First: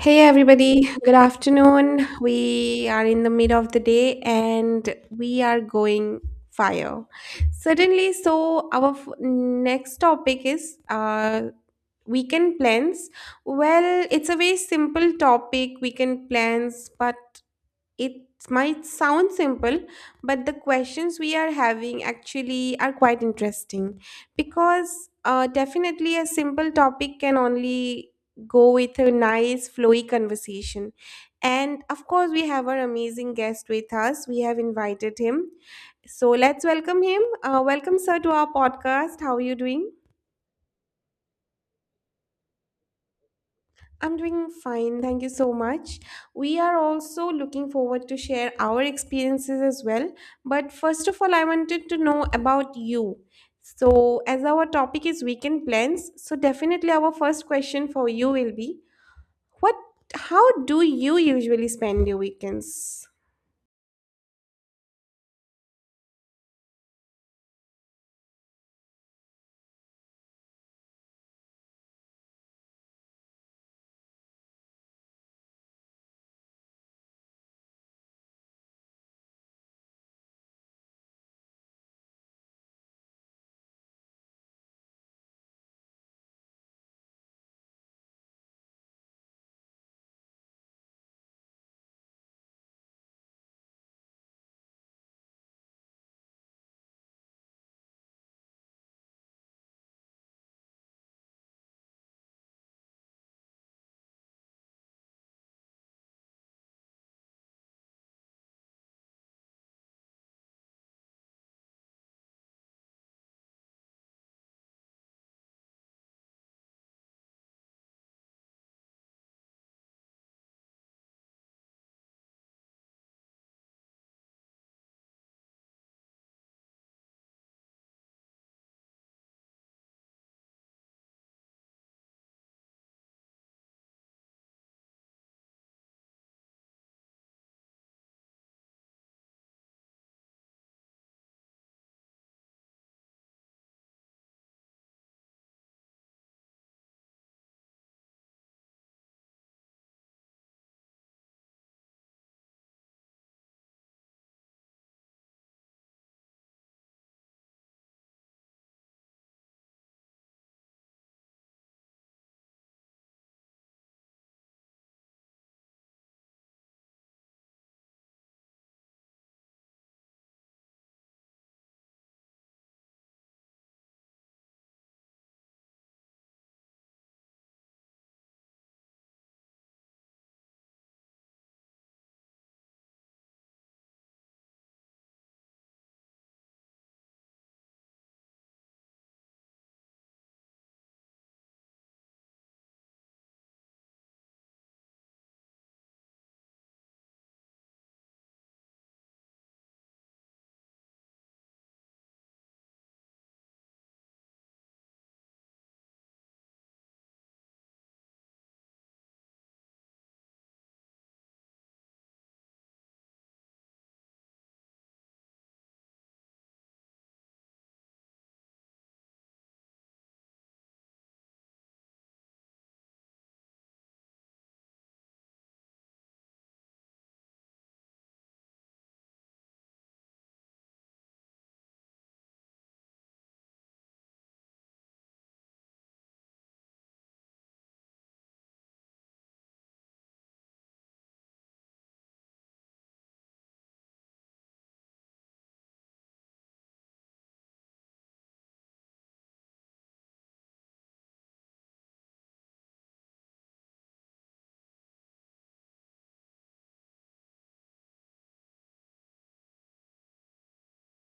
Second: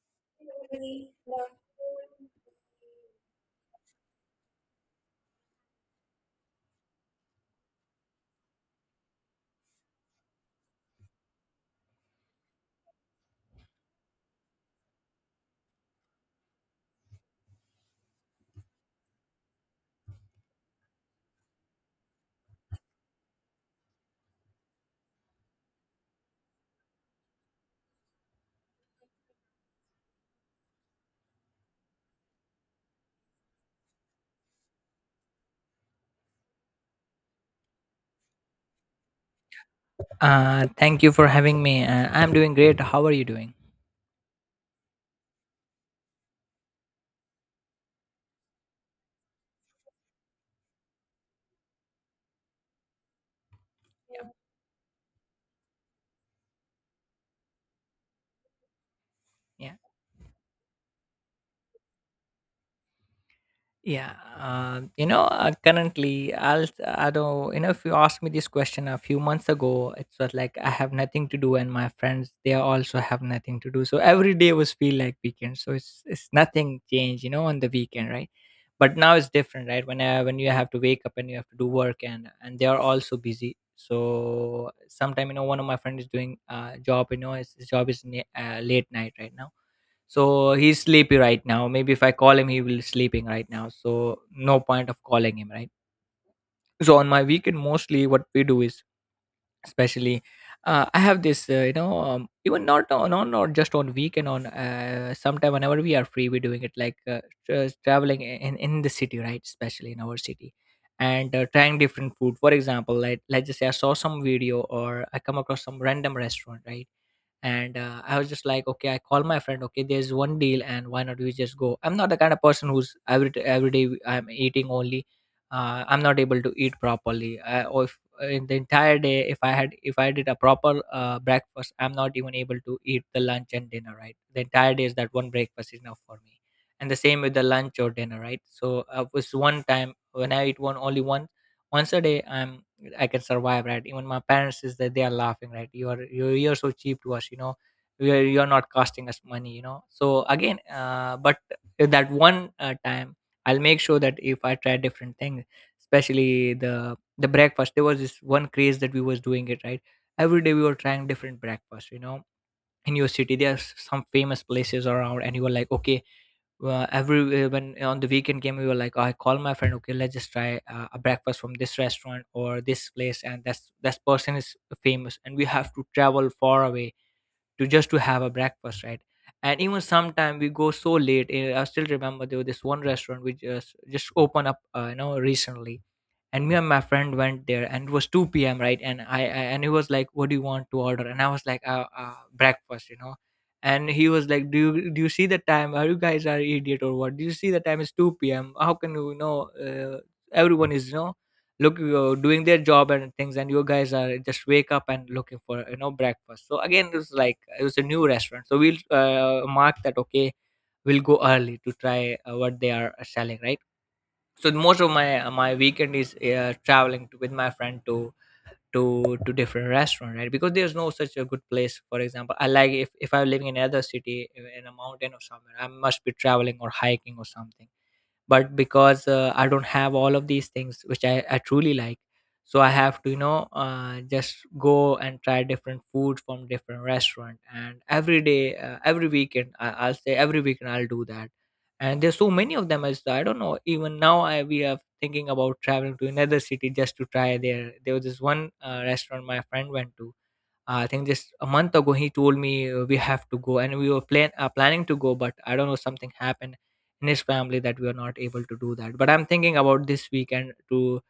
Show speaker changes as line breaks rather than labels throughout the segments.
Hey everybody, good afternoon. We are in the mid of the day and we are going fire. Certainly, so our next topic is weekend plans. Well, it's a very simple topic, weekend plans, but it might sound simple, but the questions we are having actually are quite interesting because definitely a simple topic can only go with a nice, flowy conversation. And of course, we have our amazing guest with us. We have invited him. So let's welcome him. Welcome, sir, to our podcast. How are you doing?
Thank you for having me. I'm doing great. How are you doing?
I'm doing fine, thank you so much. We are also looking forward to share our experiences as well. But first of all, I wanted to know about you. So,
Yeah.
as our topic is weekend plans, so definitely our first question for you will be,
Yeah.
what how do you usually spend your weekends?
Yeah, currently, I don't, if you asked me this question a few months ago, it was like I have nothing to do, and my friends they also have nothing to do. So every day was feel like weekend. So it's nothing changed, on the weekend, right? But now it's different, right? When you have to wake up and you have to do work, and they are also busy. So sometime, one of my friend is doing job, his job is late night right now, so he's sleepy right now. Maybe if I call him, he will sleeping right now. So no point of calling him, right? So on my weekend, mostly what we do is, especially, I have this, even not on, on not just on weekend, on sometime whenever we are free, we're doing it like traveling in the city, right? Especially in our city, and trying different food. For example, like let's just say I saw some video or I come across some random restaurant, right? And I was just like, okay, I call my friend, okay, there's one deal and why not we just go. I'm not the kind of person who's every day I'm eating only. I'm not able to eat properly. Or if in the entire day, if I had, if I did a proper breakfast, I'm not even able to eat the lunch and dinner, right? The entire day is that one breakfast is enough for me, and the same with the lunch or dinner, right? So it's one time when I eat one once a day. I can survive, right? Even my parents is that they are laughing, right? You're so cheap to us, you know, you're not costing us money, so again but that one time I'll make sure that if I try different things, especially the breakfast. There was this one craze that we was doing it, right? Every day we were trying different breakfast, in your city there are some famous places around and you were like, okay, every when on the weekend game we were like, I call my friend, okay, let's just try a breakfast from this restaurant or this place, and that's that person is famous and we have to travel far away to just to have a breakfast, right? And even sometime we go so late. I still remember there was this one restaurant which just opened up recently, and me and my friend went there and it was 2 p.m right. and I And he was like, what do you want to order? And I was like, breakfast, and he was like, do you see the time? Are you guys are idiot or what? Do you see the time is 2 p.m? How can you, you know everyone is, look, doing their job and things, and you guys are just wake up and looking for, breakfast. So again it was like it was a new restaurant, so we'll mark that, okay, we'll go early to try what they are selling, right? So most of my weekend is traveling to, with my friend to to different restaurant, right? Because there's no such a good place. For example, I like, if I'm living in another city in a mountain or somewhere, I must be traveling or hiking or something. But because I don't have all of these things which I truly like, so I have to, just go and try different food from different restaurant. And every weekend, I'll say every weekend I'll do that. And there's so many of them. As I don't know, even now I we are thinking about traveling to another city just to try. There was this one restaurant my friend went to. I think just a month ago he told me, we have to go, and we were planning to go, but I don't know, something happened in his family that we are not able to do that. But I'm thinking about this weekend to.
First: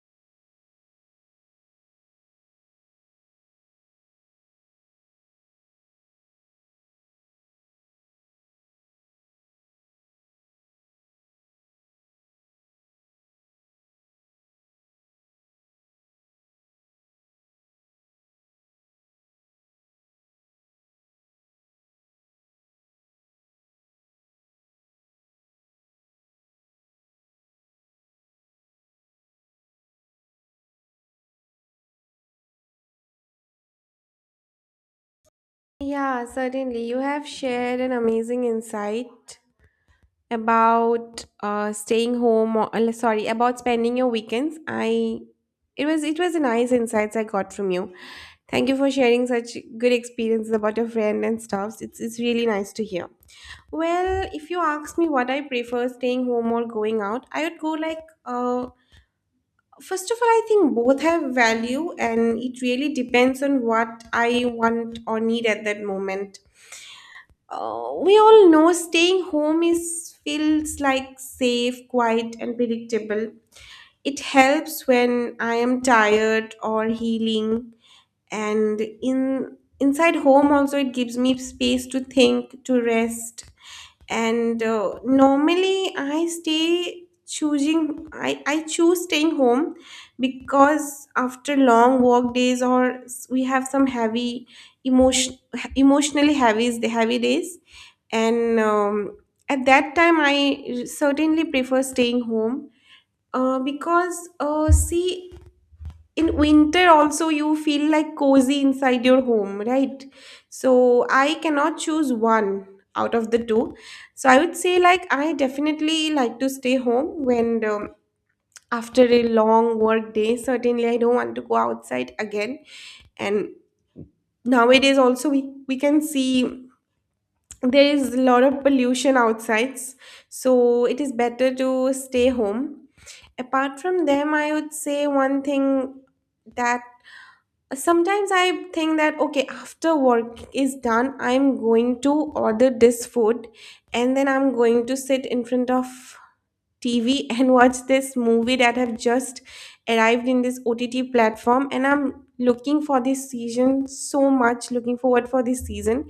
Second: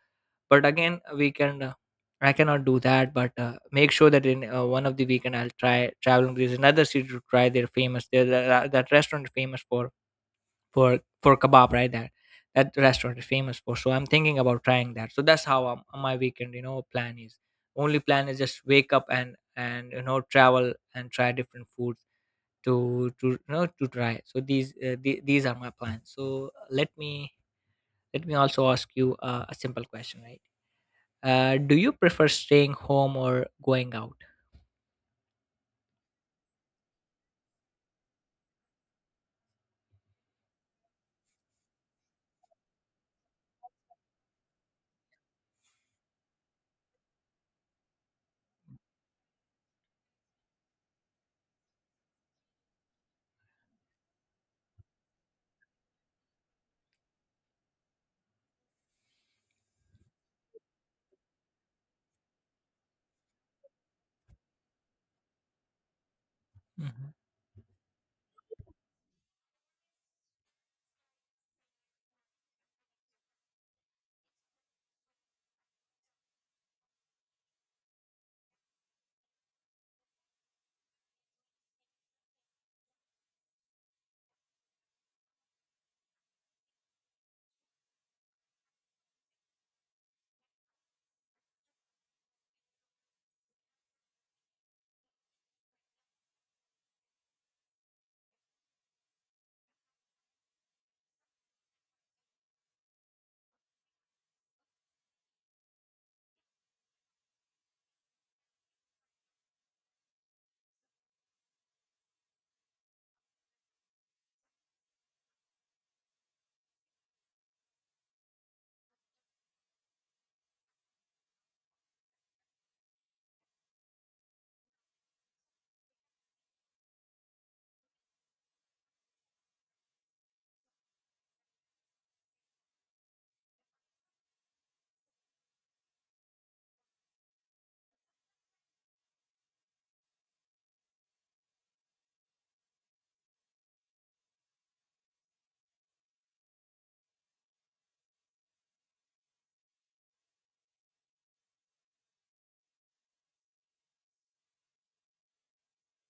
But again weekend, I cannot do that. But make sure that in one of the weekend I'll try traveling to another city to try their famous, that restaurant is famous for for kebab, right? That restaurant is famous for. So I'm thinking about trying that. So that's how, my weekend, plan is, only plan is just wake up and travel and try different foods to, to try. So these, these are my plans. So let me also ask you a simple question, right? Do you prefer staying home or going out?
Yeah, certainly. You have shared an amazing insight about staying home or, sorry, about spending your weekends. I it was it was a nice insights I got from you. Thank you for sharing such good experiences about your friend and stuff. It's really nice to hear. Well, if you ask me what I prefer, staying home or going out, I would go like, first of all, I think both have value and it really depends on what I want or need at that moment.
Mhm.
We all know staying home is feels like safe, quiet, and predictable. It helps when I am tired or healing, and in inside home also it gives me space to think, to rest, and normally, I choose staying home because after long work days, or we have some heavy emotion emotionally heavy days. And at that time I certainly prefer staying home. Because see, in winter also you feel like cozy inside your home, right? So I cannot choose one out of the two. So I would say, like, I definitely like to stay home when, after a long work day, certainly I don't want to go outside again. And nowadays also, we can see there is a lot of pollution outside, so it is better to stay home. Apart from them, I would say one thing, that sometimes I think that, okay, after work is done, I'm going to order this food, and then I'm going to sit in front of TV and watch this movie that have just arrived in this OTT platform. And I'm looking for this season, so much looking forward for this season.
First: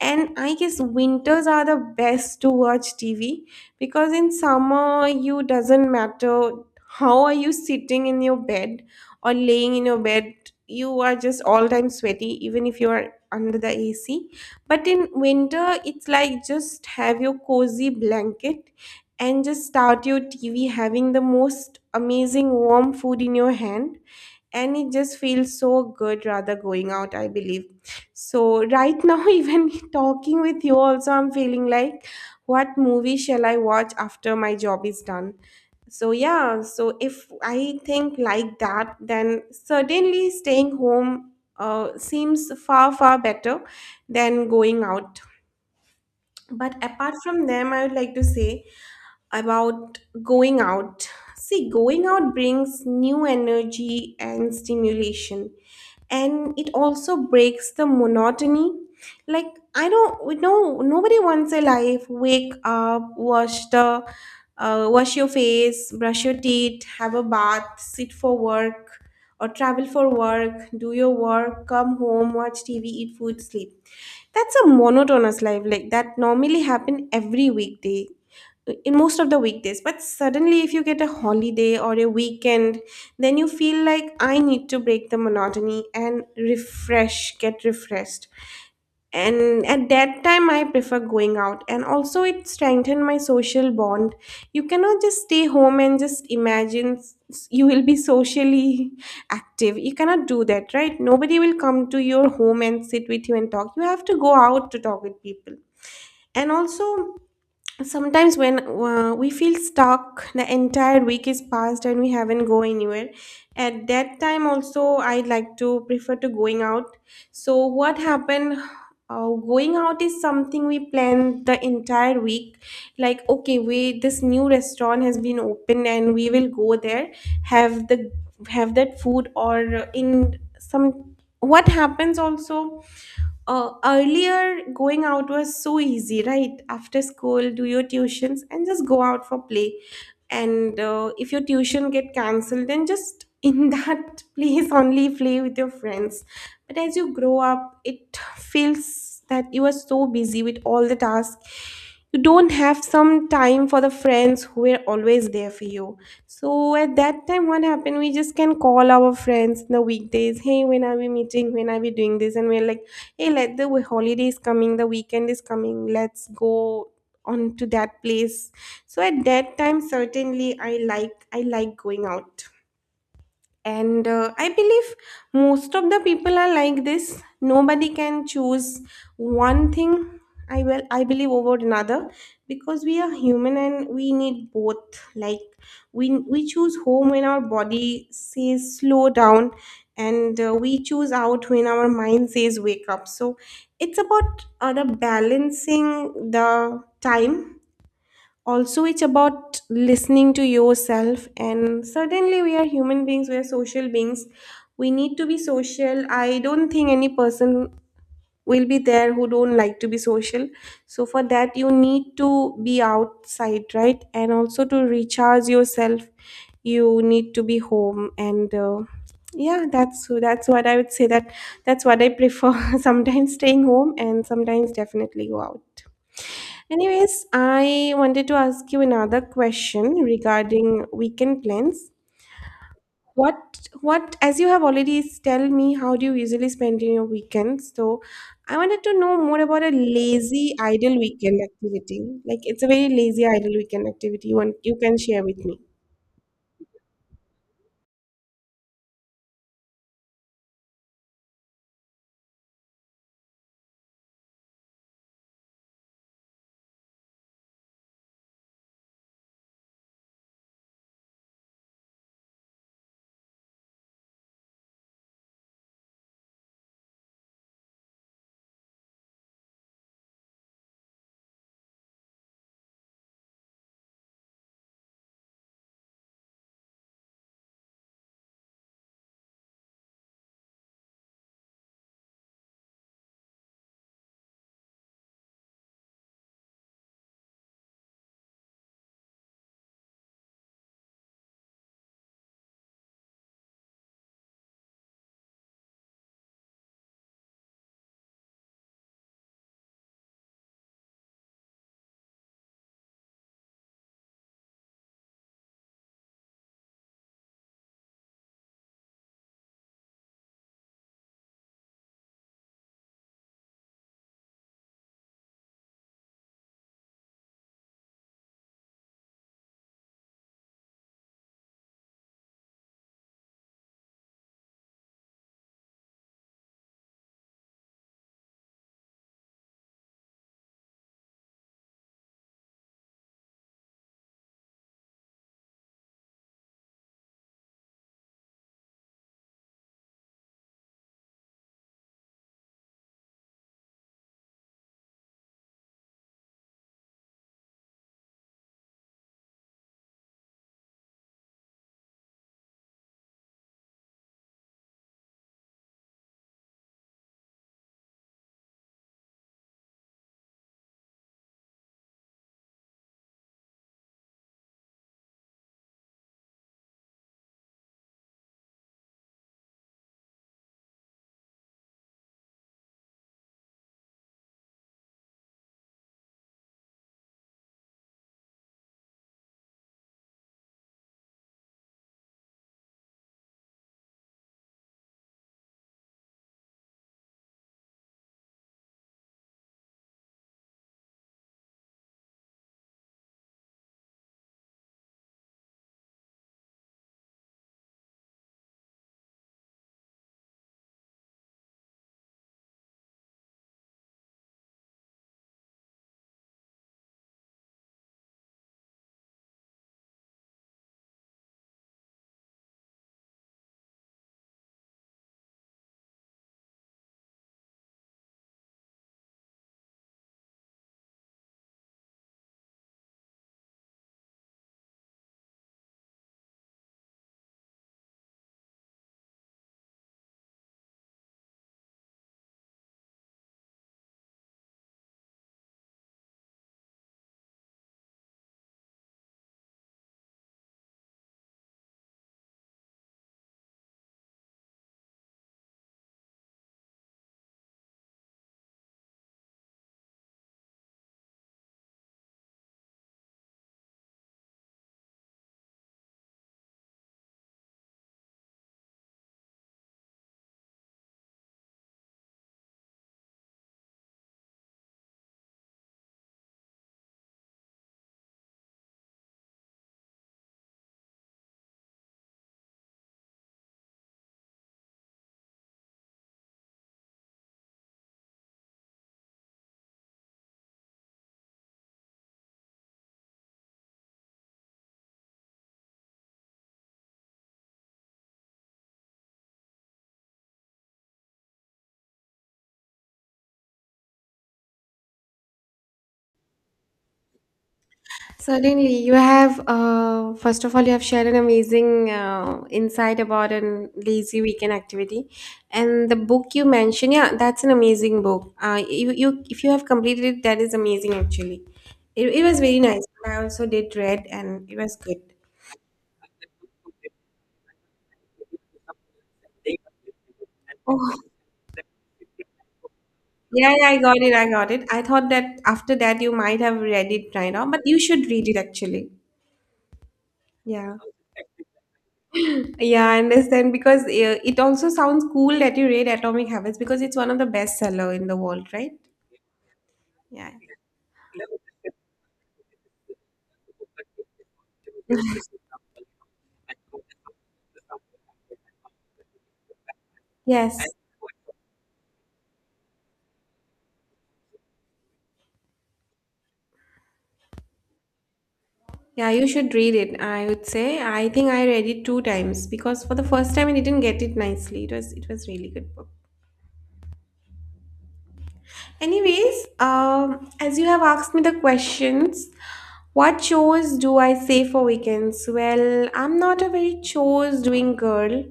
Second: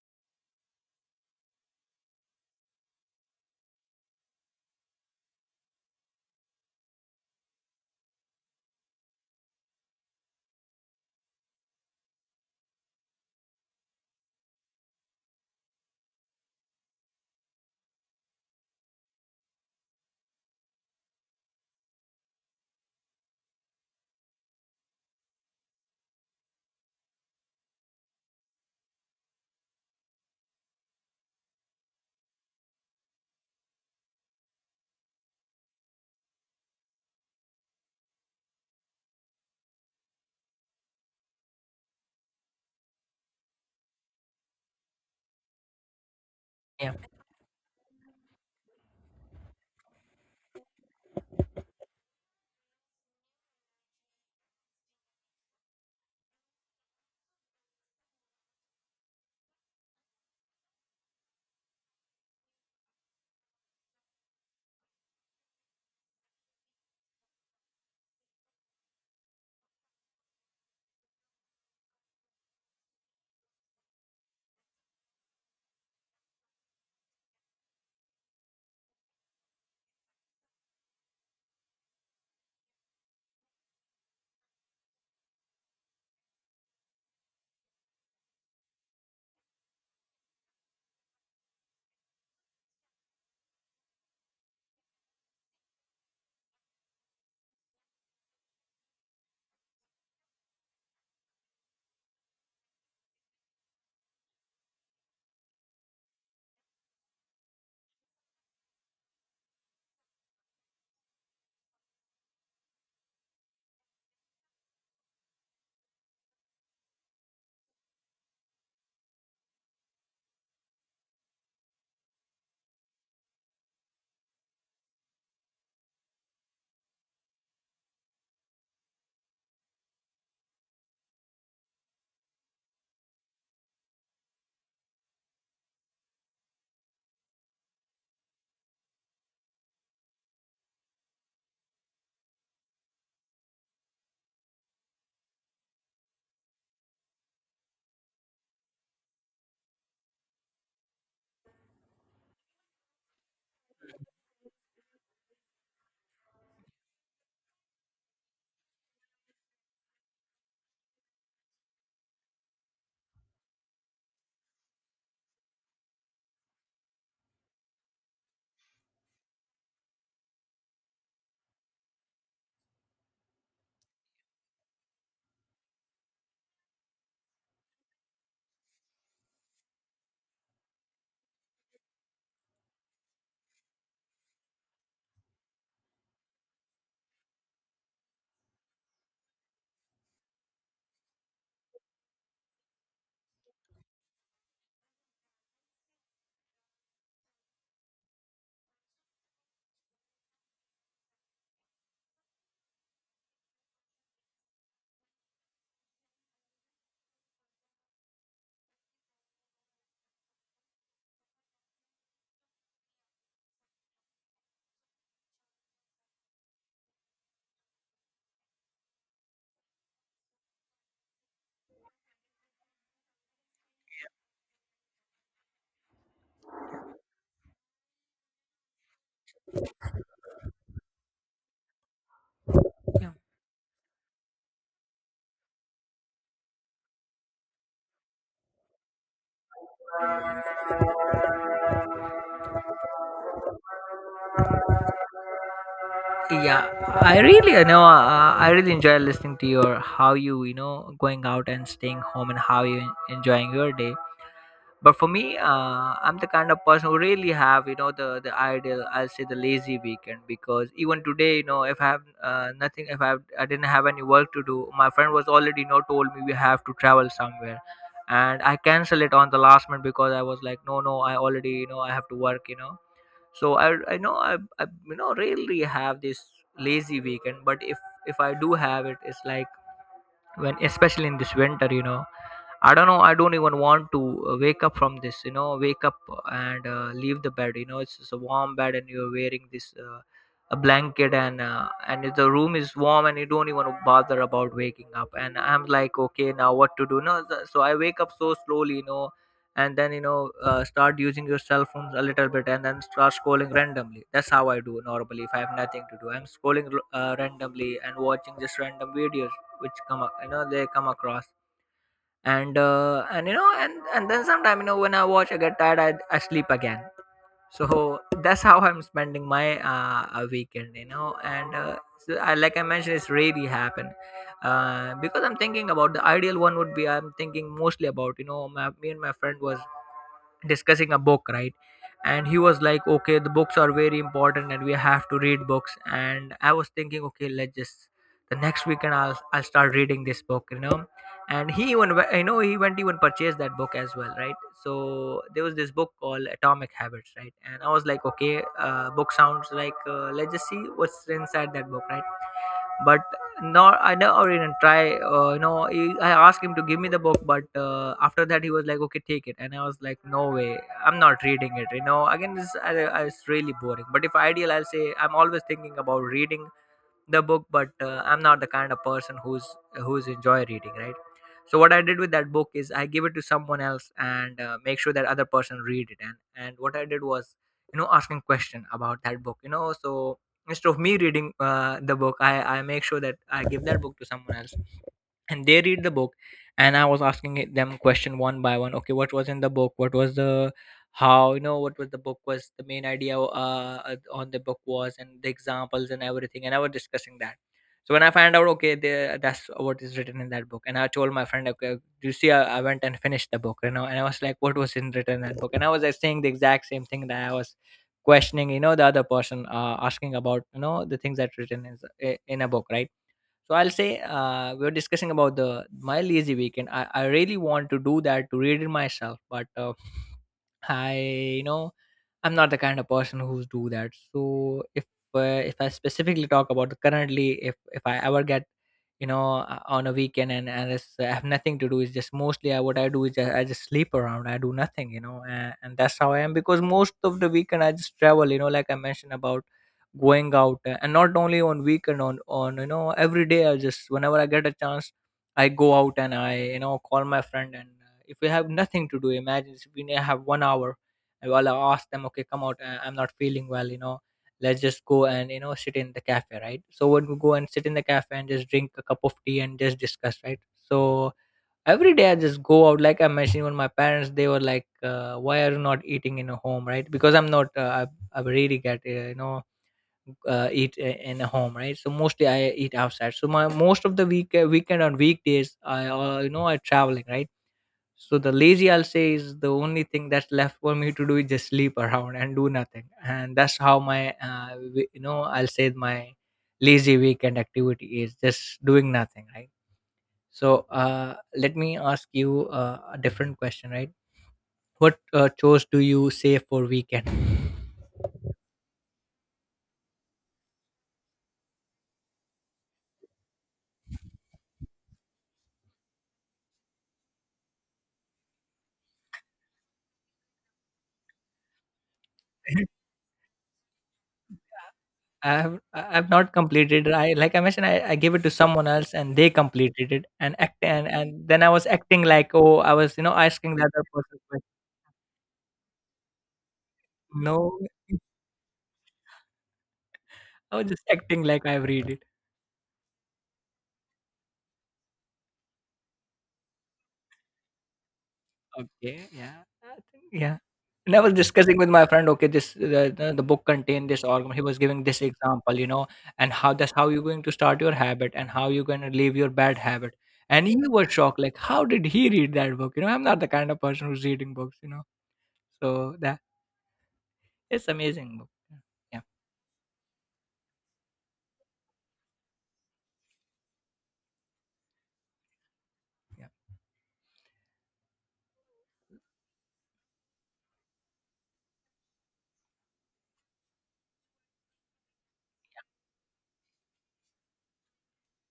And I guess winters are the best to watch TV, because in summer, you doesn't matter how are you sitting in your bed or laying in your bed, you are just all time sweaty, even if you are under the AC. But in winter, it's like, just have your cozy blanket and just start your TV, having the most amazing warm food in your hand. And it just feels so good rather going out, I believe. So right now, even talking with you also, I'm feeling like, what movie shall I watch after my job is done? So yeah, so if I think like that, then certainly staying home seems far, far better than going out. But
Yeah,
apart from them, I would like to say about going out. See, going out brings new energy and stimulation, and it also breaks the monotony. Like, I don't we know nobody wants a life — wake up, wash the wash your face, brush your teeth, have a bath, sit for work or travel for work, do your work, come home, watch TV, eat food, sleep. That's a monotonous life, like that normally happen every weekday, in most of the weekdays. But suddenly, if you get a holiday or a weekend, then you feel like, I need to break the monotony and refresh get refreshed. And at that time, I prefer going out. And also, it strengthened my social bond. You cannot just stay home and just imagine, you will be socially active. You cannot do that, right? Nobody will come to your home and sit with you and talk. You have to go out to talk with people. And also, sometimes when, we feel stuck, the entire week is passed and we haven't go anywhere. At that time also, I like to prefer to going out. So what happened? Going out is something we plan the entire week. Like, okay, we this new restaurant has been opened and we will go there, have the have that food, or in some, what happens also, earlier going out was so easy, right? After school, do your tuitions and just go out for play. And if your tuition get cancelled, then just in that place only play with your friends. But as you grow up, it feels that you are so busy with all the tasks. You don't have some time for the friends who were always there for you. So at that time, what happened? We just can call our friends in the weekdays. Hey, when are we meeting? When are we doing this? And we're like, hey, let the holiday is coming. The weekend is coming. Let's go on to that place. So at that time, certainly, I like going out. And I believe most of the people are like this. Nobody can choose one thing, I believe, over another. Because we are human and we need both. Like, we choose home when our body says slow down, and we choose out when our mind says wake up. So it's about, the balancing the time. Also it's about listening to yourself. And certainly, we are human beings, we are social beings. We need to be social. I don't think any person will be there who don't like to be social. So for that, you need to be outside, right? And also, to recharge yourself, you need to be home. And yeah, that's what I would say, that that's what I prefer. Sometimes staying home, and sometimes definitely go out. Anyways, I wanted to ask you another question regarding weekend plans.
yeah.
What, as you have already tell me, how do you usually spend in your weekends? So, I wanted to know more about a lazy idle weekend activity. Like, it's a very lazy idle weekend activity. You want, you can share with me.
Yeah, I really enjoy listening to your, how you, you know going out and staying home and how you enjoying your day. But for me, I'm the kind of person who really have, the ideal, I'll say, the lazy weekend. Because even today, if I have nothing, if I, have, I didn't have any work to do. My friend was already, told me we have to travel somewhere, and I cancel it on the last minute because I was like, no, no, I already, I have to work, so I know, I you know really have this lazy weekend. But if I do have it, it's like, when, especially in this winter, I don't know, I don't even want to wake up from this, wake up and leave the bed. It's just a warm bed and you're wearing this, a blanket, and if the room is warm and you don't even bother about waking up. And I'm like, okay, now what to do? No th- So I wake up so slowly, and then, start using your cell phone a little bit, and then start scrolling randomly. That's how I do normally. If I have nothing to do, I'm scrolling randomly and watching just random videos which come up, they come across. And then sometime, when I watch, I get tired, I sleep again. So that's how I'm spending my weekend, you know and so like I mentioned, it's really happened, because I'm thinking about the ideal one would be. I'm thinking mostly about, me and my friend was discussing a book, right? And he was like, okay, the books are very important and we have to read books. And I was thinking, okay, let's just, the next weekend I'll, start reading this book, and he even, he went even purchased that book as well, right? So there was this book called Atomic Habits, right? And I was like, okay, book sounds like, let's just see what's inside that book, right? But no, I never even try, I asked him to give me the book, but after that he was like, okay, take it. And I was like, no way, I'm not reading it, again this, it's really boring. But if ideal, I'll say I'm always thinking about reading the book, but I'm not the kind of person who's, enjoy reading, right? So what I did with that book is I give it to someone else, and make sure that other person read it. And what I did was, asking question about that book, so instead of me reading the book, I make sure that I give that book to someone else, and they read the book. And I was asking them question one by one, okay, what was in the book, what was the, how you know what was the book was the main idea, on the book was, and the examples and everything. And I was discussing that. So when I find out, okay, that's what is written in that book. And I told my friend, okay, do you see, I went and finished the book, you know, and I was like, what was in written in that book? And I was like, saying the exact same thing that I was questioning, the other person, asking about, the things that written in a book, right? So I'll say we are discussing about the my lazy weekend. I really want to do that, to read it myself, but I you know I'm not the kind of person who's do that. So if I specifically talk about currently, if I ever get, on a weekend, and I have nothing to do, is just mostly what I do is I just sleep around, I do nothing, you know. And that's how I am, because most of the weekend I just travel, you know, like I mentioned about going out. Uh, and not only on weekend, on you know, every day I just, whenever I get a chance, I go out and I, you know, call my friend. And if we have nothing to do, imagine if we may have 1 hour, I will ask them, okay, come out, I'm not feeling well, you know, let's just go and, you know, sit in the cafe, right? So when we go and sit in the cafe and just drink a cup of tea and just discuss, right? So every day I just go out, like I mentioned. When my parents, they were like, why are you not eating in a home, right? Because I'm not I really get eat in a home, right? So mostly I eat outside. So my most of the weekend, on weekdays, I you know, I traveling, right? So the lazy, I'll say, is the only thing that's left for me to do is just sleep around and do nothing. And that's how my uh, I'll say my lazy weekend activity is just doing nothing, right? So let me ask you a different question, right? What chores do you save for weekend?
Certainly, you have. First of all, you have shared an amazing insight about a lazy weekend activity, and the book you mentioned. Yeah, that's an amazing book. You, if you have completed it, that is amazing. Actually, it was very nice. I also did read, and it was good.
I have not completed. I like I mentioned, I gave it to someone else, and they completed it. And act
Oh,
and then I was acting like, oh, I was, you know,
yeah,
asking the
yeah, I
other
got it.
person,
I
but
got it. I thought that after that you might have read it right
no,
now, but you should read it actually.
I was
Yeah.
just acting like I read it.
Yeah, I understand, because it also sounds cool that you read Atomic Habits, because it's one of the bestseller in the world, right?
Okay, yeah, I think,
Yeah.
yeah. And I was discussing with my friend. Okay, this the book contained this, or he was giving this example, you know, and how that's how you're going to start your habit, and how you're going to leave your bad habit. And he
Yes.
was shocked, like, how did he read that book? You know, I'm not the kind of person who's reading books, you know. So that, it's amazing book. Yeah,
Yeah, you should read it. I would say I think I read it two times, because for the first time I didn't get it nicely. It was really good book.
yeah,
Anyways, as you have asked me the questions, what chores do I save for weekends? Well, I'm not a very chores doing girl,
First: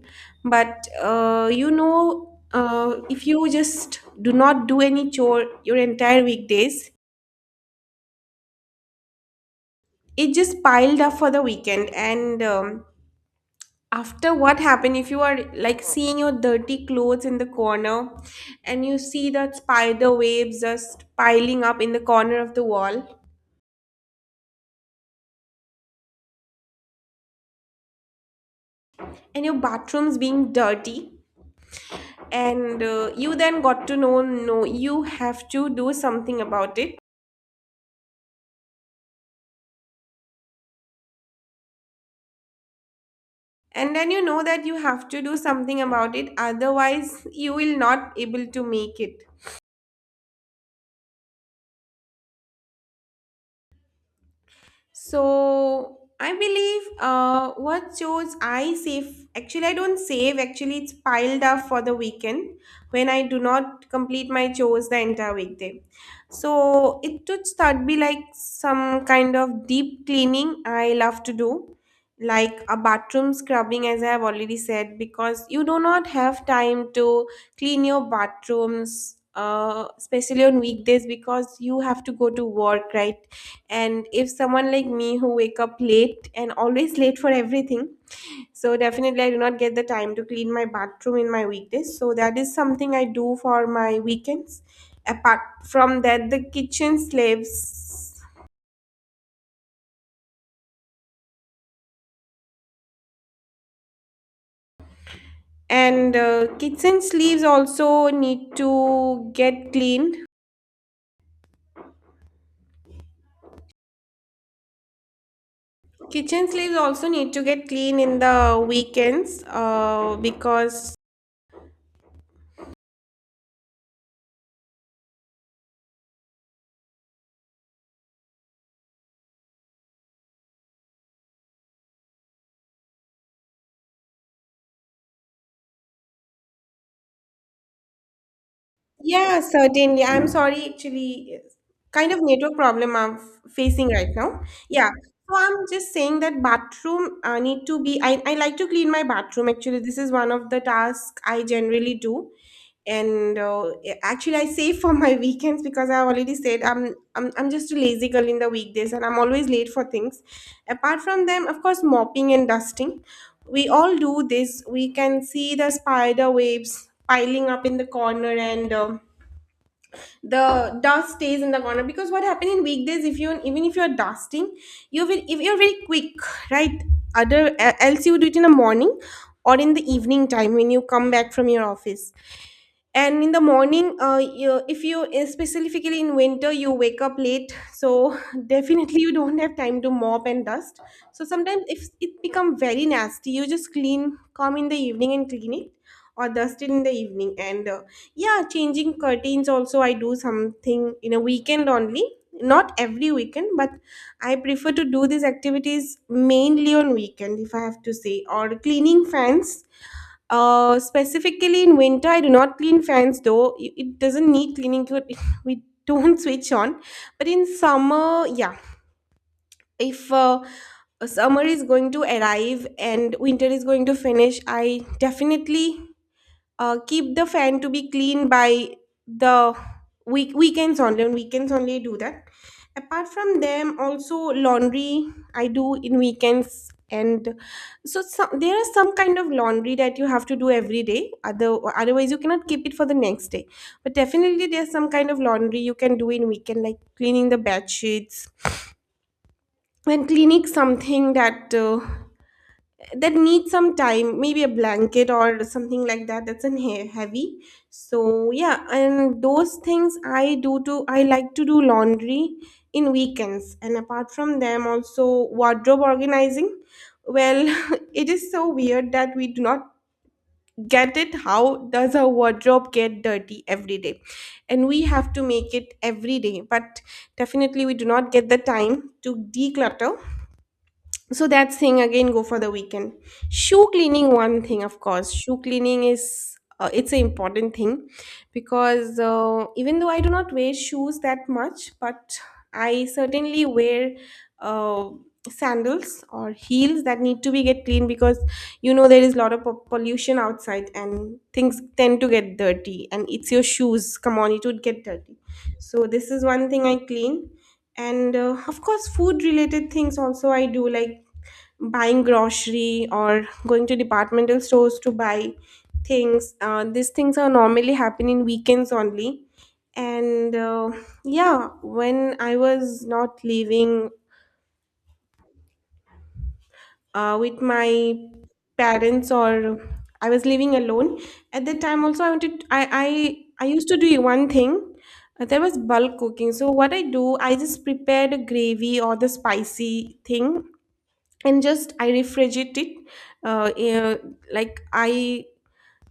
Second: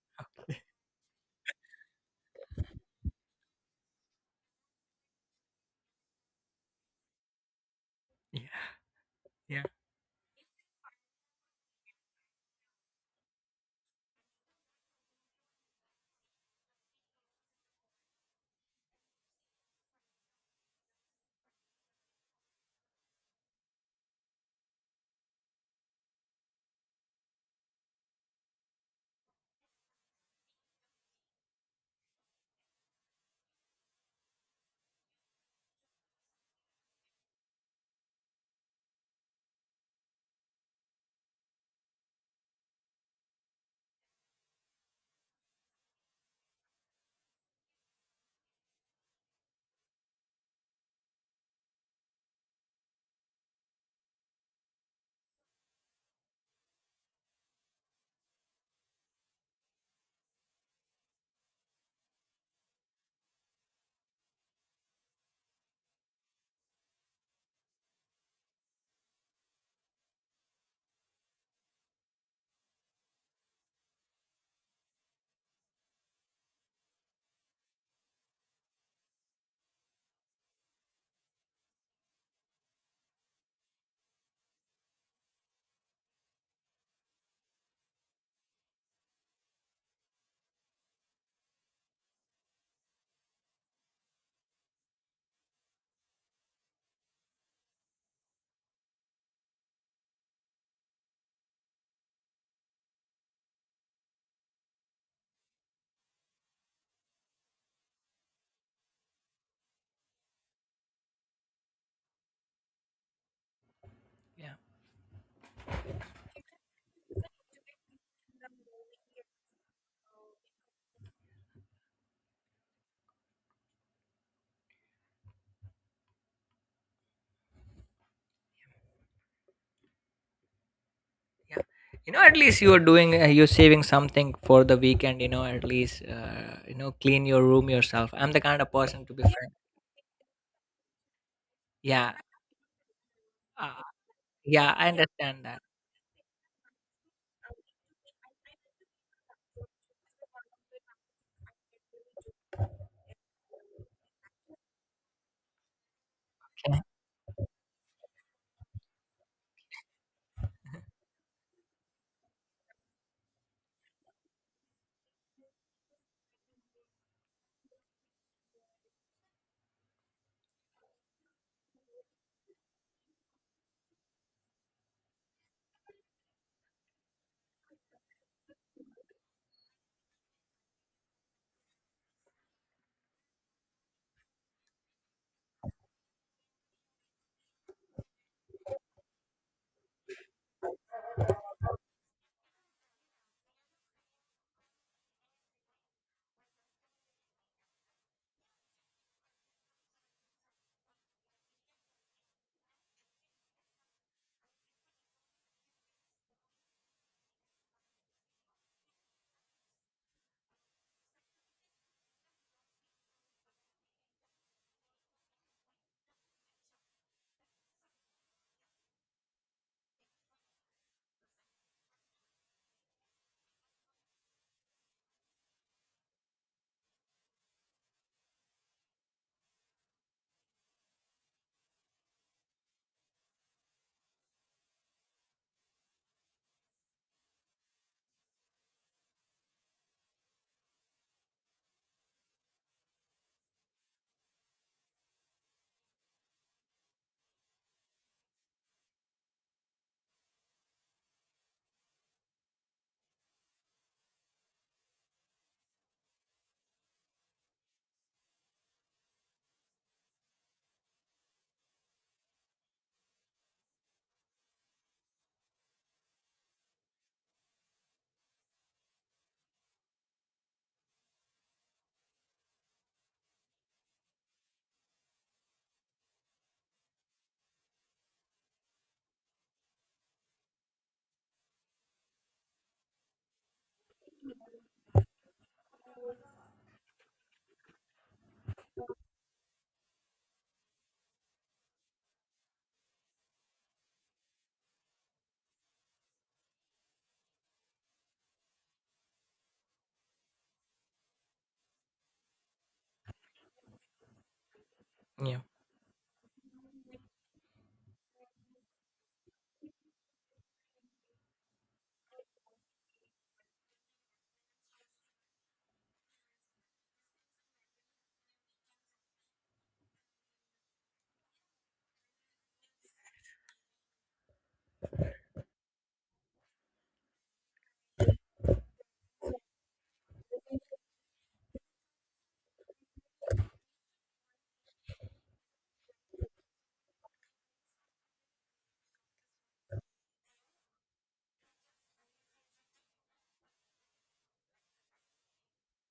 but if you just do not do any chore your entire weekdays,
yeah, yeah,
it just piled up for the weekend. And after what happened, if you are like seeing your dirty clothes in the corner and you see that spider webs just piling up in the corner of the wall, and your bathrooms being dirty. And you then got to know, no, you have to do something about it. And then you know that you have to do something about it, otherwise you will not able to make it. So I believe, what shows I save, actually I don't save, actually it's piled up for the weekend when I do not complete my chores the entire weekday. So it would start be like some kind of deep cleaning I love to do, like a bathroom scrubbing, as I have already said, because you do not have time to clean your bathrooms, especially on weekdays, because you have to go to work, right? And if someone like me who wake up late and always late for everything, so definitely I do not get the time to clean my bathroom in my weekdays. So that is something I do for my weekends. Apart from that, the kitchen slaves, and kitchen sleeves also need to get cleaned.
yeah,
Kitchen sleeves also need to get clean in the weekends, because.
yeah. You know, at least you are doing, you're saving something for the weekend. You know, at least you know, clean your room yourself. I'm the kind of person to be
Yeah,
frank.
certainly. I'm sorry, actually, kind
Yeah,
of network problem I'm
uh,
facing right now.
yeah, I
Yeah. So
understand
I'm
that.
just saying that bathroom need to be. I like to clean my bathroom. Actually, this is one of the tasks I generally do. And actually, I save for my weekends because I already said
Okay.
I'm just a lazy girl in the weekdays, and I'm always late for things. Apart from them, of course, mopping and dusting. We all do this. We can see the spider webs piling up in the corner and. The dust stays in the corner because what happens in weekdays if you even if you're dusting, you will if you're very quick, right, else you do it in the morning or in the evening time when you come back from your office. And in the morning, if you specifically in winter you wake up late, so definitely you don't have time to mop and dust. So sometimes if it become very nasty you just clean, come in the evening and clean it, or dust it in the evening and Yeah, changing curtains also I do something in a weekend only, not every weekend, but I prefer to do these activities mainly on weekend, if I have to say, or cleaning fans. Specifically in winter, I do not clean fans though. It doesn't need cleaning. We don't switch on. But in summer, yeah. If summer is going to arrive and winter is going to finish, I definitely keep the fan to be clean by the week weekends only, on weekends only I do that. Apart from them also, laundry I do in weekends. And so some, there is some kind of laundry that you have to do every day, otherwise you cannot keep it for the next day. But definitely there's some kind of laundry you can do in weekend, like cleaning the bed sheets and cleaning something that that needs some time, maybe a blanket or something like that, that's an heavy. So yeah, and those things I do too. I like to do laundry in weekends. And apart from them also, wardrobe organizing. Well, it is so weird that we do not get it, how does our wardrobe get dirty every day and we have to make it every day. But definitely we do not get the time to declutter, so that's thing again go for the weekend. Shoe cleaning, one thing, of course shoe cleaning is, it's an important thing, because even though I do not wear shoes that much, but I certainly wear uh, sandals or heels that need to be get clean, because you know there is a lot of pollution outside and things tend to get dirty, and it's your shoes, come on, it would get dirty.
Yeah,
So this is one thing I clean. And of course food related things also I do, like buying grocery or going to departmental stores to buy things. These things are normally happen in weekends only. And yeah, when I was not living with my parents, or I was living alone, at that time also I wanted I used to do one thing. There was bulk cooking. So what I do, I just prepared a gravy or the spicy thing, and just I refrigerate it. Uh, eh, like I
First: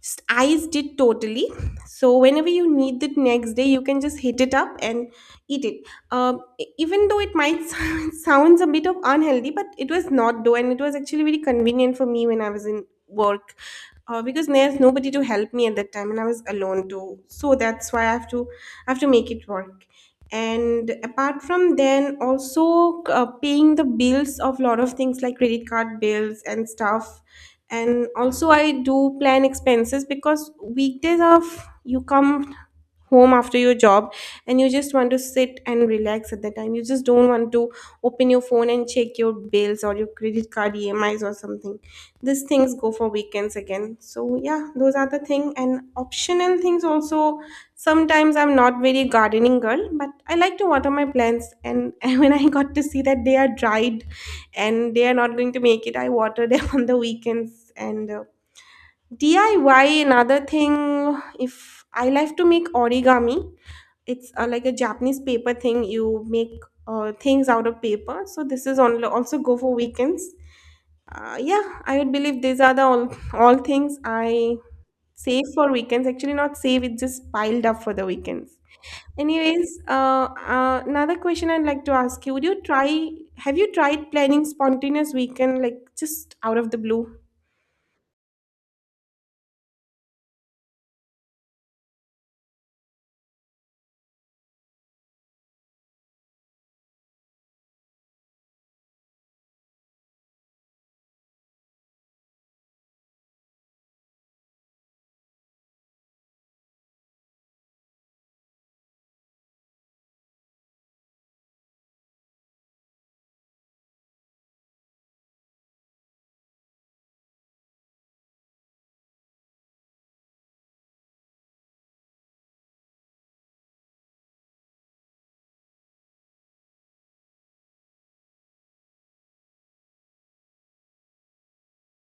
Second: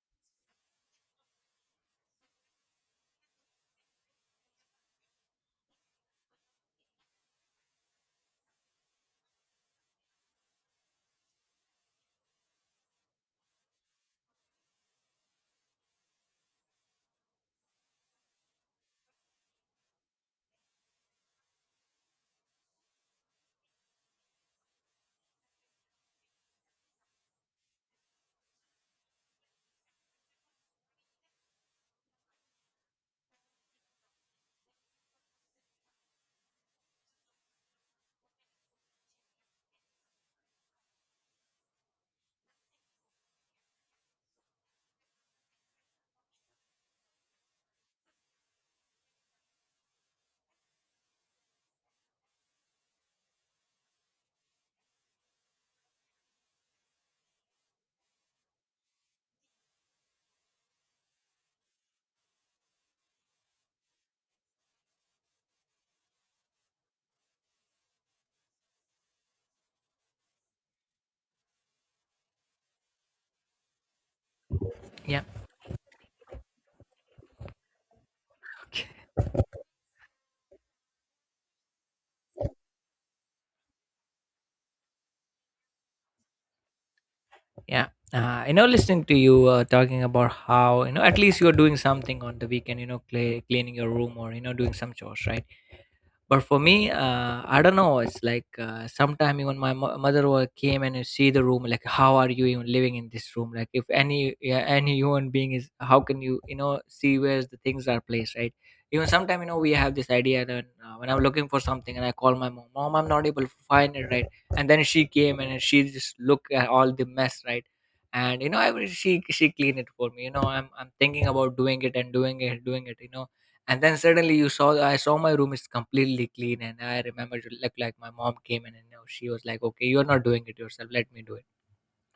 iced it totally. So whenever you need it next day, you can just heat it up and eat it. Even though it might sounds a bit of unhealthy, but it was not though, and it was actually very convenient for me when I was in work, because there's nobody to help me at that time and I was alone too, so that's why I have to make it work. And apart from then also, paying the bills of lot of things like credit card bills and stuff. And also I do plan expenses, because weekdays of you come home after your job and you just want to sit and relax, at that time you just don't want to open your phone and check your bills or your credit card emis or something. These things go for weekends again, so yeah, those are the thing. And optional things also, sometimes, I'm not very gardening girl, but I like to water my plants, and when I got to see that they are dried and they are not going to make it, I water them on the weekends. And DIY, another thing, if I like to make origami, it's like a Japanese paper thing. You make things out of paper. So this is on, also go for weekends. Yeah, I would believe these are the all things I
yeah,
save for weekends. Actually, not save; it's just piled up for the weekends.
okay,
Anyways, another question I'd like to ask you: Would you try? Have you tried planning spontaneous weekend, like just out of the blue?
yeah. You know, listening to you talking about how, you know, at least you're doing something on the weekend. You know, cleaning your room, or you know, doing some chores, right? But for me, I don't know. It's like sometime even my mother came and see the room. Like, how are you even living in this room? Like, if any, yeah, any human being is, how can you, you know, see where the things are placed, right? Even sometime, you know, we have this idea that when I'm looking for something and I call my mom, mom, I'm not able to find it, right? And then she came and she just look at all the mess, right? And you know, I will, she clean it for me. You know, I'm thinking about doing it, and doing it, doing it. You know, and then suddenly you saw, I saw my room is completely clean, and I remember, like my mom came in and you know, she was like, okay, you're not doing it yourself, let me do it.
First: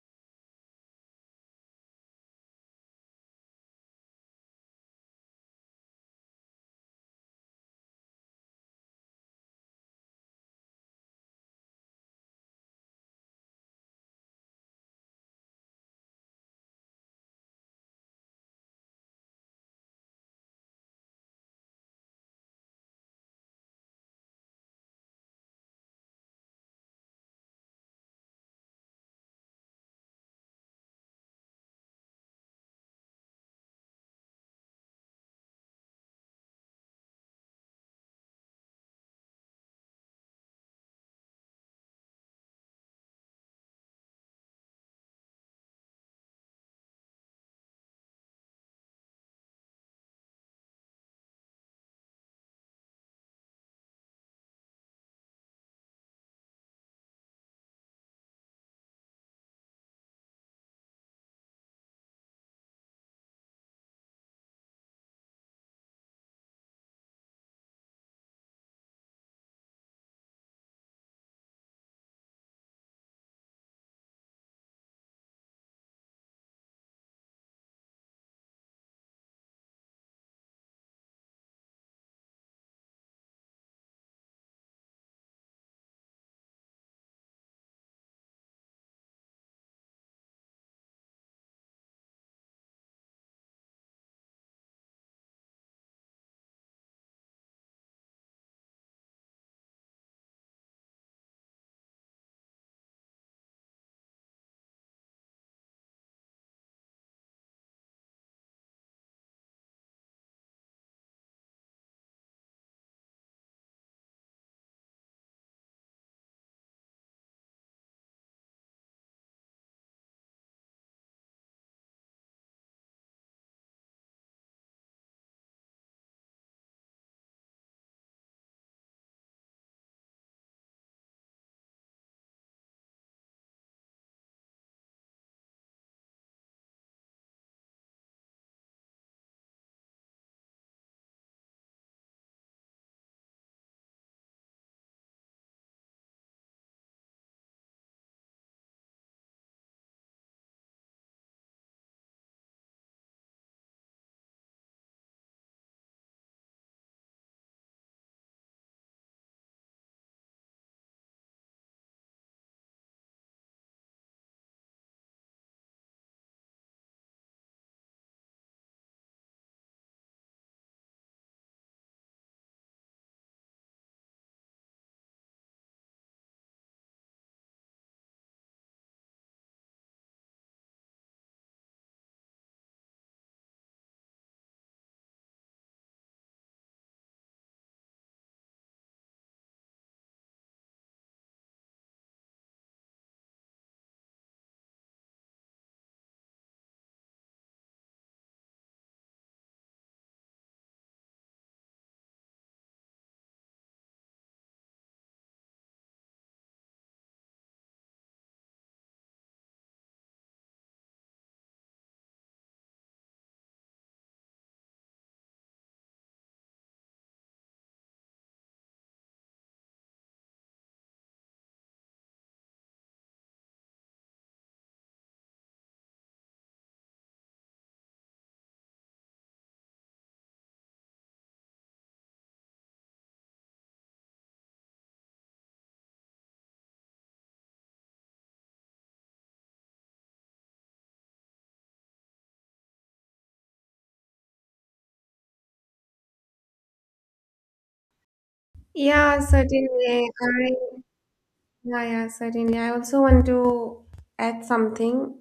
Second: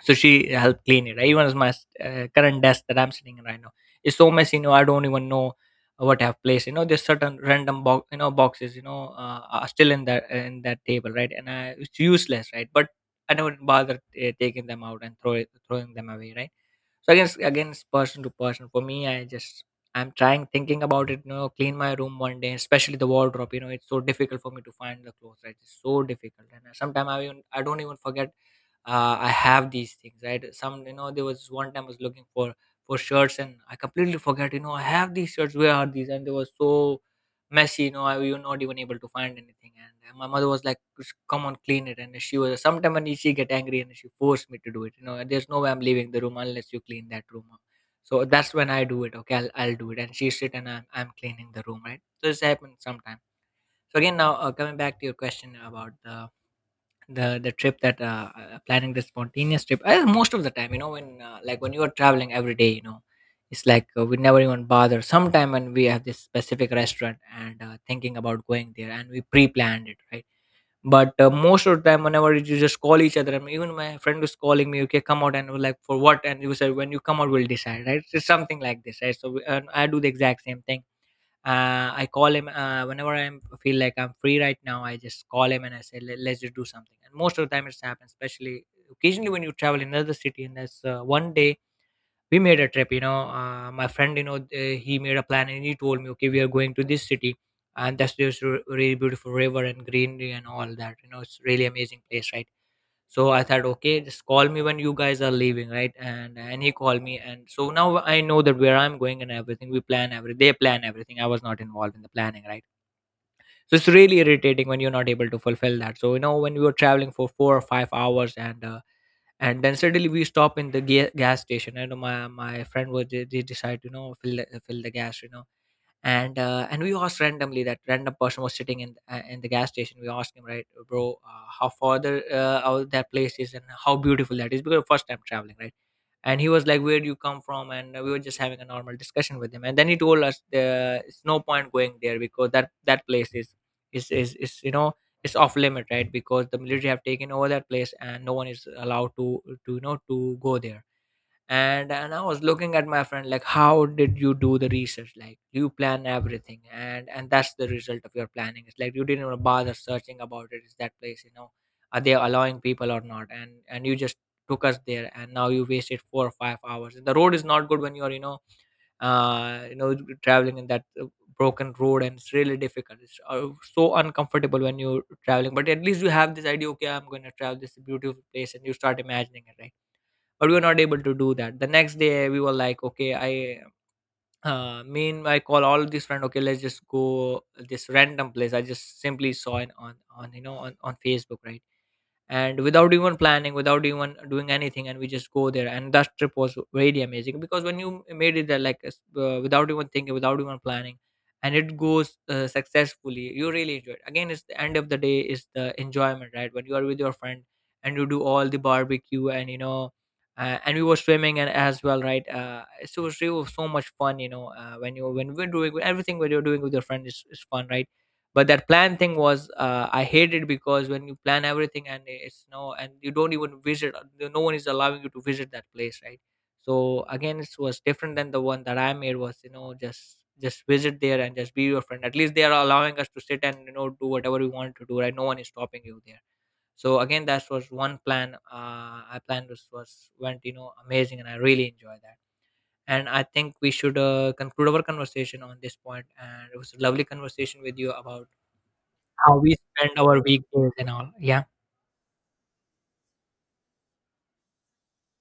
So she helped clean it, right? Even as my current desk that I'm sitting in right now is so messy, you know, I don't even know what I've placed. You know, there's certain random boxes, you know, are still in that, in that table, right? And it's useless, right? But I never bother taking them out and throwing them away, right? So again, again, it's person to person. For me, I just, I'm trying thinking about it, you know, clean my room one day, especially the wardrobe, you know, it's so difficult for me to find the clothes, right? It's so difficult. And sometimes I even, I don't even forget, I have these things, right? Some, you know, there was one time I was looking for shirts, and I completely forget, you know, I have these shirts. Where are these? And they were so messy, you know, I was not even able to find anything. And my mother was like, "Just, come on, clean it." And she was sometime when she get angry, and she forced me to do it. You know, there's no way I'm leaving the room unless you clean that room up. So that's when I do it. Okay, I'll do it. And she sit and I'm cleaning the room, right? So this happens sometime. So again, now coming back to your question about the trip that planning the spontaneous trip, most of the time, you know, when like when you are traveling every day, you know, it's like we never even bother sometime when we have this specific restaurant and thinking about going there and we pre-planned it, right? But most of the time whenever, you just call each other, and even my friend was calling me, okay, come out, and we're like, for what? And you said, when you come out we'll decide, right? It's something like this, right? And I do the exact same thing. I call him whenever I feel like I'm free right now, I just call him and I say, "Let- "Let's just do something." And most of the time, it's happened. Especially occasionally when you travel in another city. And that's one day we made a trip. You know, my friend, you know, he made a plan and he told me, "Okay, we are going to this city." And that's just a really beautiful river and greenery and all that, you know, it's really amazing place, right? So I thought, okay, just call me when you guys are leaving, right? And he called me, and so now I know that where I'm going and everything. They plan everything, I was not involved in the planning, right? So it's really irritating when you're not able to fulfill that. So you know, when we were traveling for 4 or 5 hours, and then suddenly we stop in the gas station. I know my friend was, they decide, you know, fill the gas, you know. And and we asked randomly, that random person was sitting in the gas station, we asked him, right, bro, how farther out that place is, and how beautiful that is, because first time traveling, right? And he was like, where do you come from? And we were just having a normal discussion with him, and then he told us it's no point going there, because that place is, you know, it's off limit, right? Because the military have taken over that place, and no one is allowed to you know, to go there. And I was looking at my friend, like, how did you do the research? Like, you plan everything, and that's the result of your planning. It's like, you didn't even bother searching about it, is that place, you know, are they allowing people or not, and you just took us there, and now you wasted 4 or 5 hours. The road is not good when you're, you know, uh you know traveling in that broken road, and it's really difficult. It's so uncomfortable when you're traveling. But at least you have this idea, okay, I'm going to travel this beautiful place, and you start imagining it, right? But we were not able to do that. The next day we were like, okay, I call all these friends, okay, let's just go this random place, I just simply saw it on, on Facebook, right? And without even planning, without even doing anything, and we just go there. And that trip was really amazing, because when you made it there like, without even thinking, without even planning, and it goes successfully, you really enjoy it. Again, it's the end of the day is the enjoyment, right? When you are with your friend, and you do all the barbecue and you know, and we were swimming and as well, right? So it was so much fun, you know, when you, when we're doing everything, when you're doing with your friend is fun, right? But that plan thing was, I hate it. Because when you plan everything, and it's no, and you don't even visit, no one is allowing you to visit that place, right? So again, it was different than the one that I made was, you know, just visit there and just be your friend, at least they are allowing us to sit and you know do whatever we want to do, right? No one is stopping you there. So again, that was one plan I planned was went, you know, amazing, and I really enjoy that. And I think we should conclude our conversation on this point. And it was a lovely conversation with you about
Yeah,
how we spend
certainly.
our weekdays
I
and all. Yeah,
yeah, yeah, certainly. I also want to add something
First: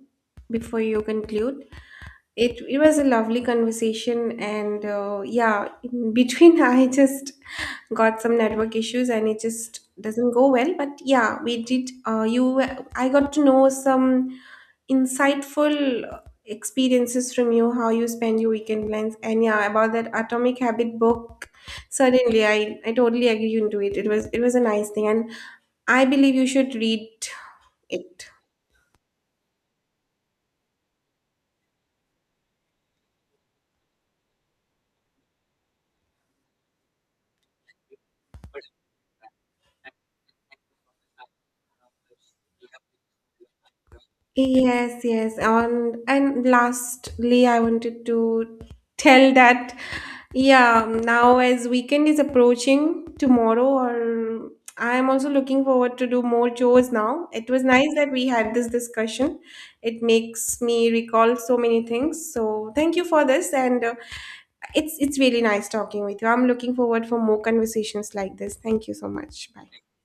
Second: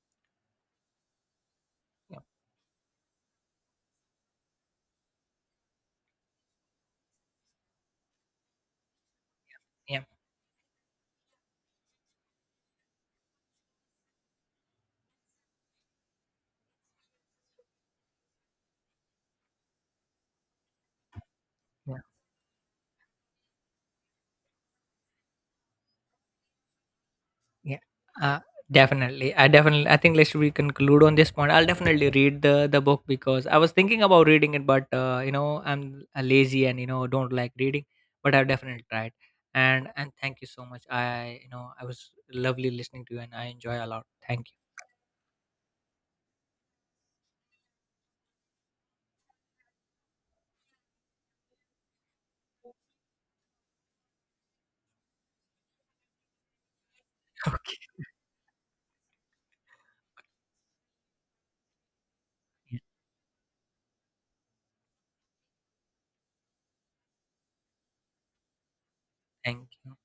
before you conclude.
yeah,
It was a lovely conversation, and yeah, in between I just got some network issues, and it just
yeah,
doesn't go well. But yeah, we did. I got to know some insightful experiences from you, how you spend your weekend plans, and yeah, about that Atomic Habit book.
yeah.
Certainly, I totally agree into it. It was a nice thing, and I believe you should read
Yeah.
it.
Uh, Definitely. I definitely. I think let's we conclude on this point. I'll definitely read the book, because I was thinking about reading it, but you know I'm lazy and you know don't like reading. But I've definitely tried. And thank you so much. I, you know, I was lovely listening to you and I enjoy a lot. Thank you.
Yes, yes. On and lastly, I wanted to tell that yeah, now as weekend is approaching tomorrow, or I'm also looking forward to do more chores now. It was nice that we had this discussion. It makes me recall so many things. So
Yeah,
thank you for this, and it's really nice talking with you. I'm looking forward for more conversations like this. Thank you so much.
thank
Bye.
you.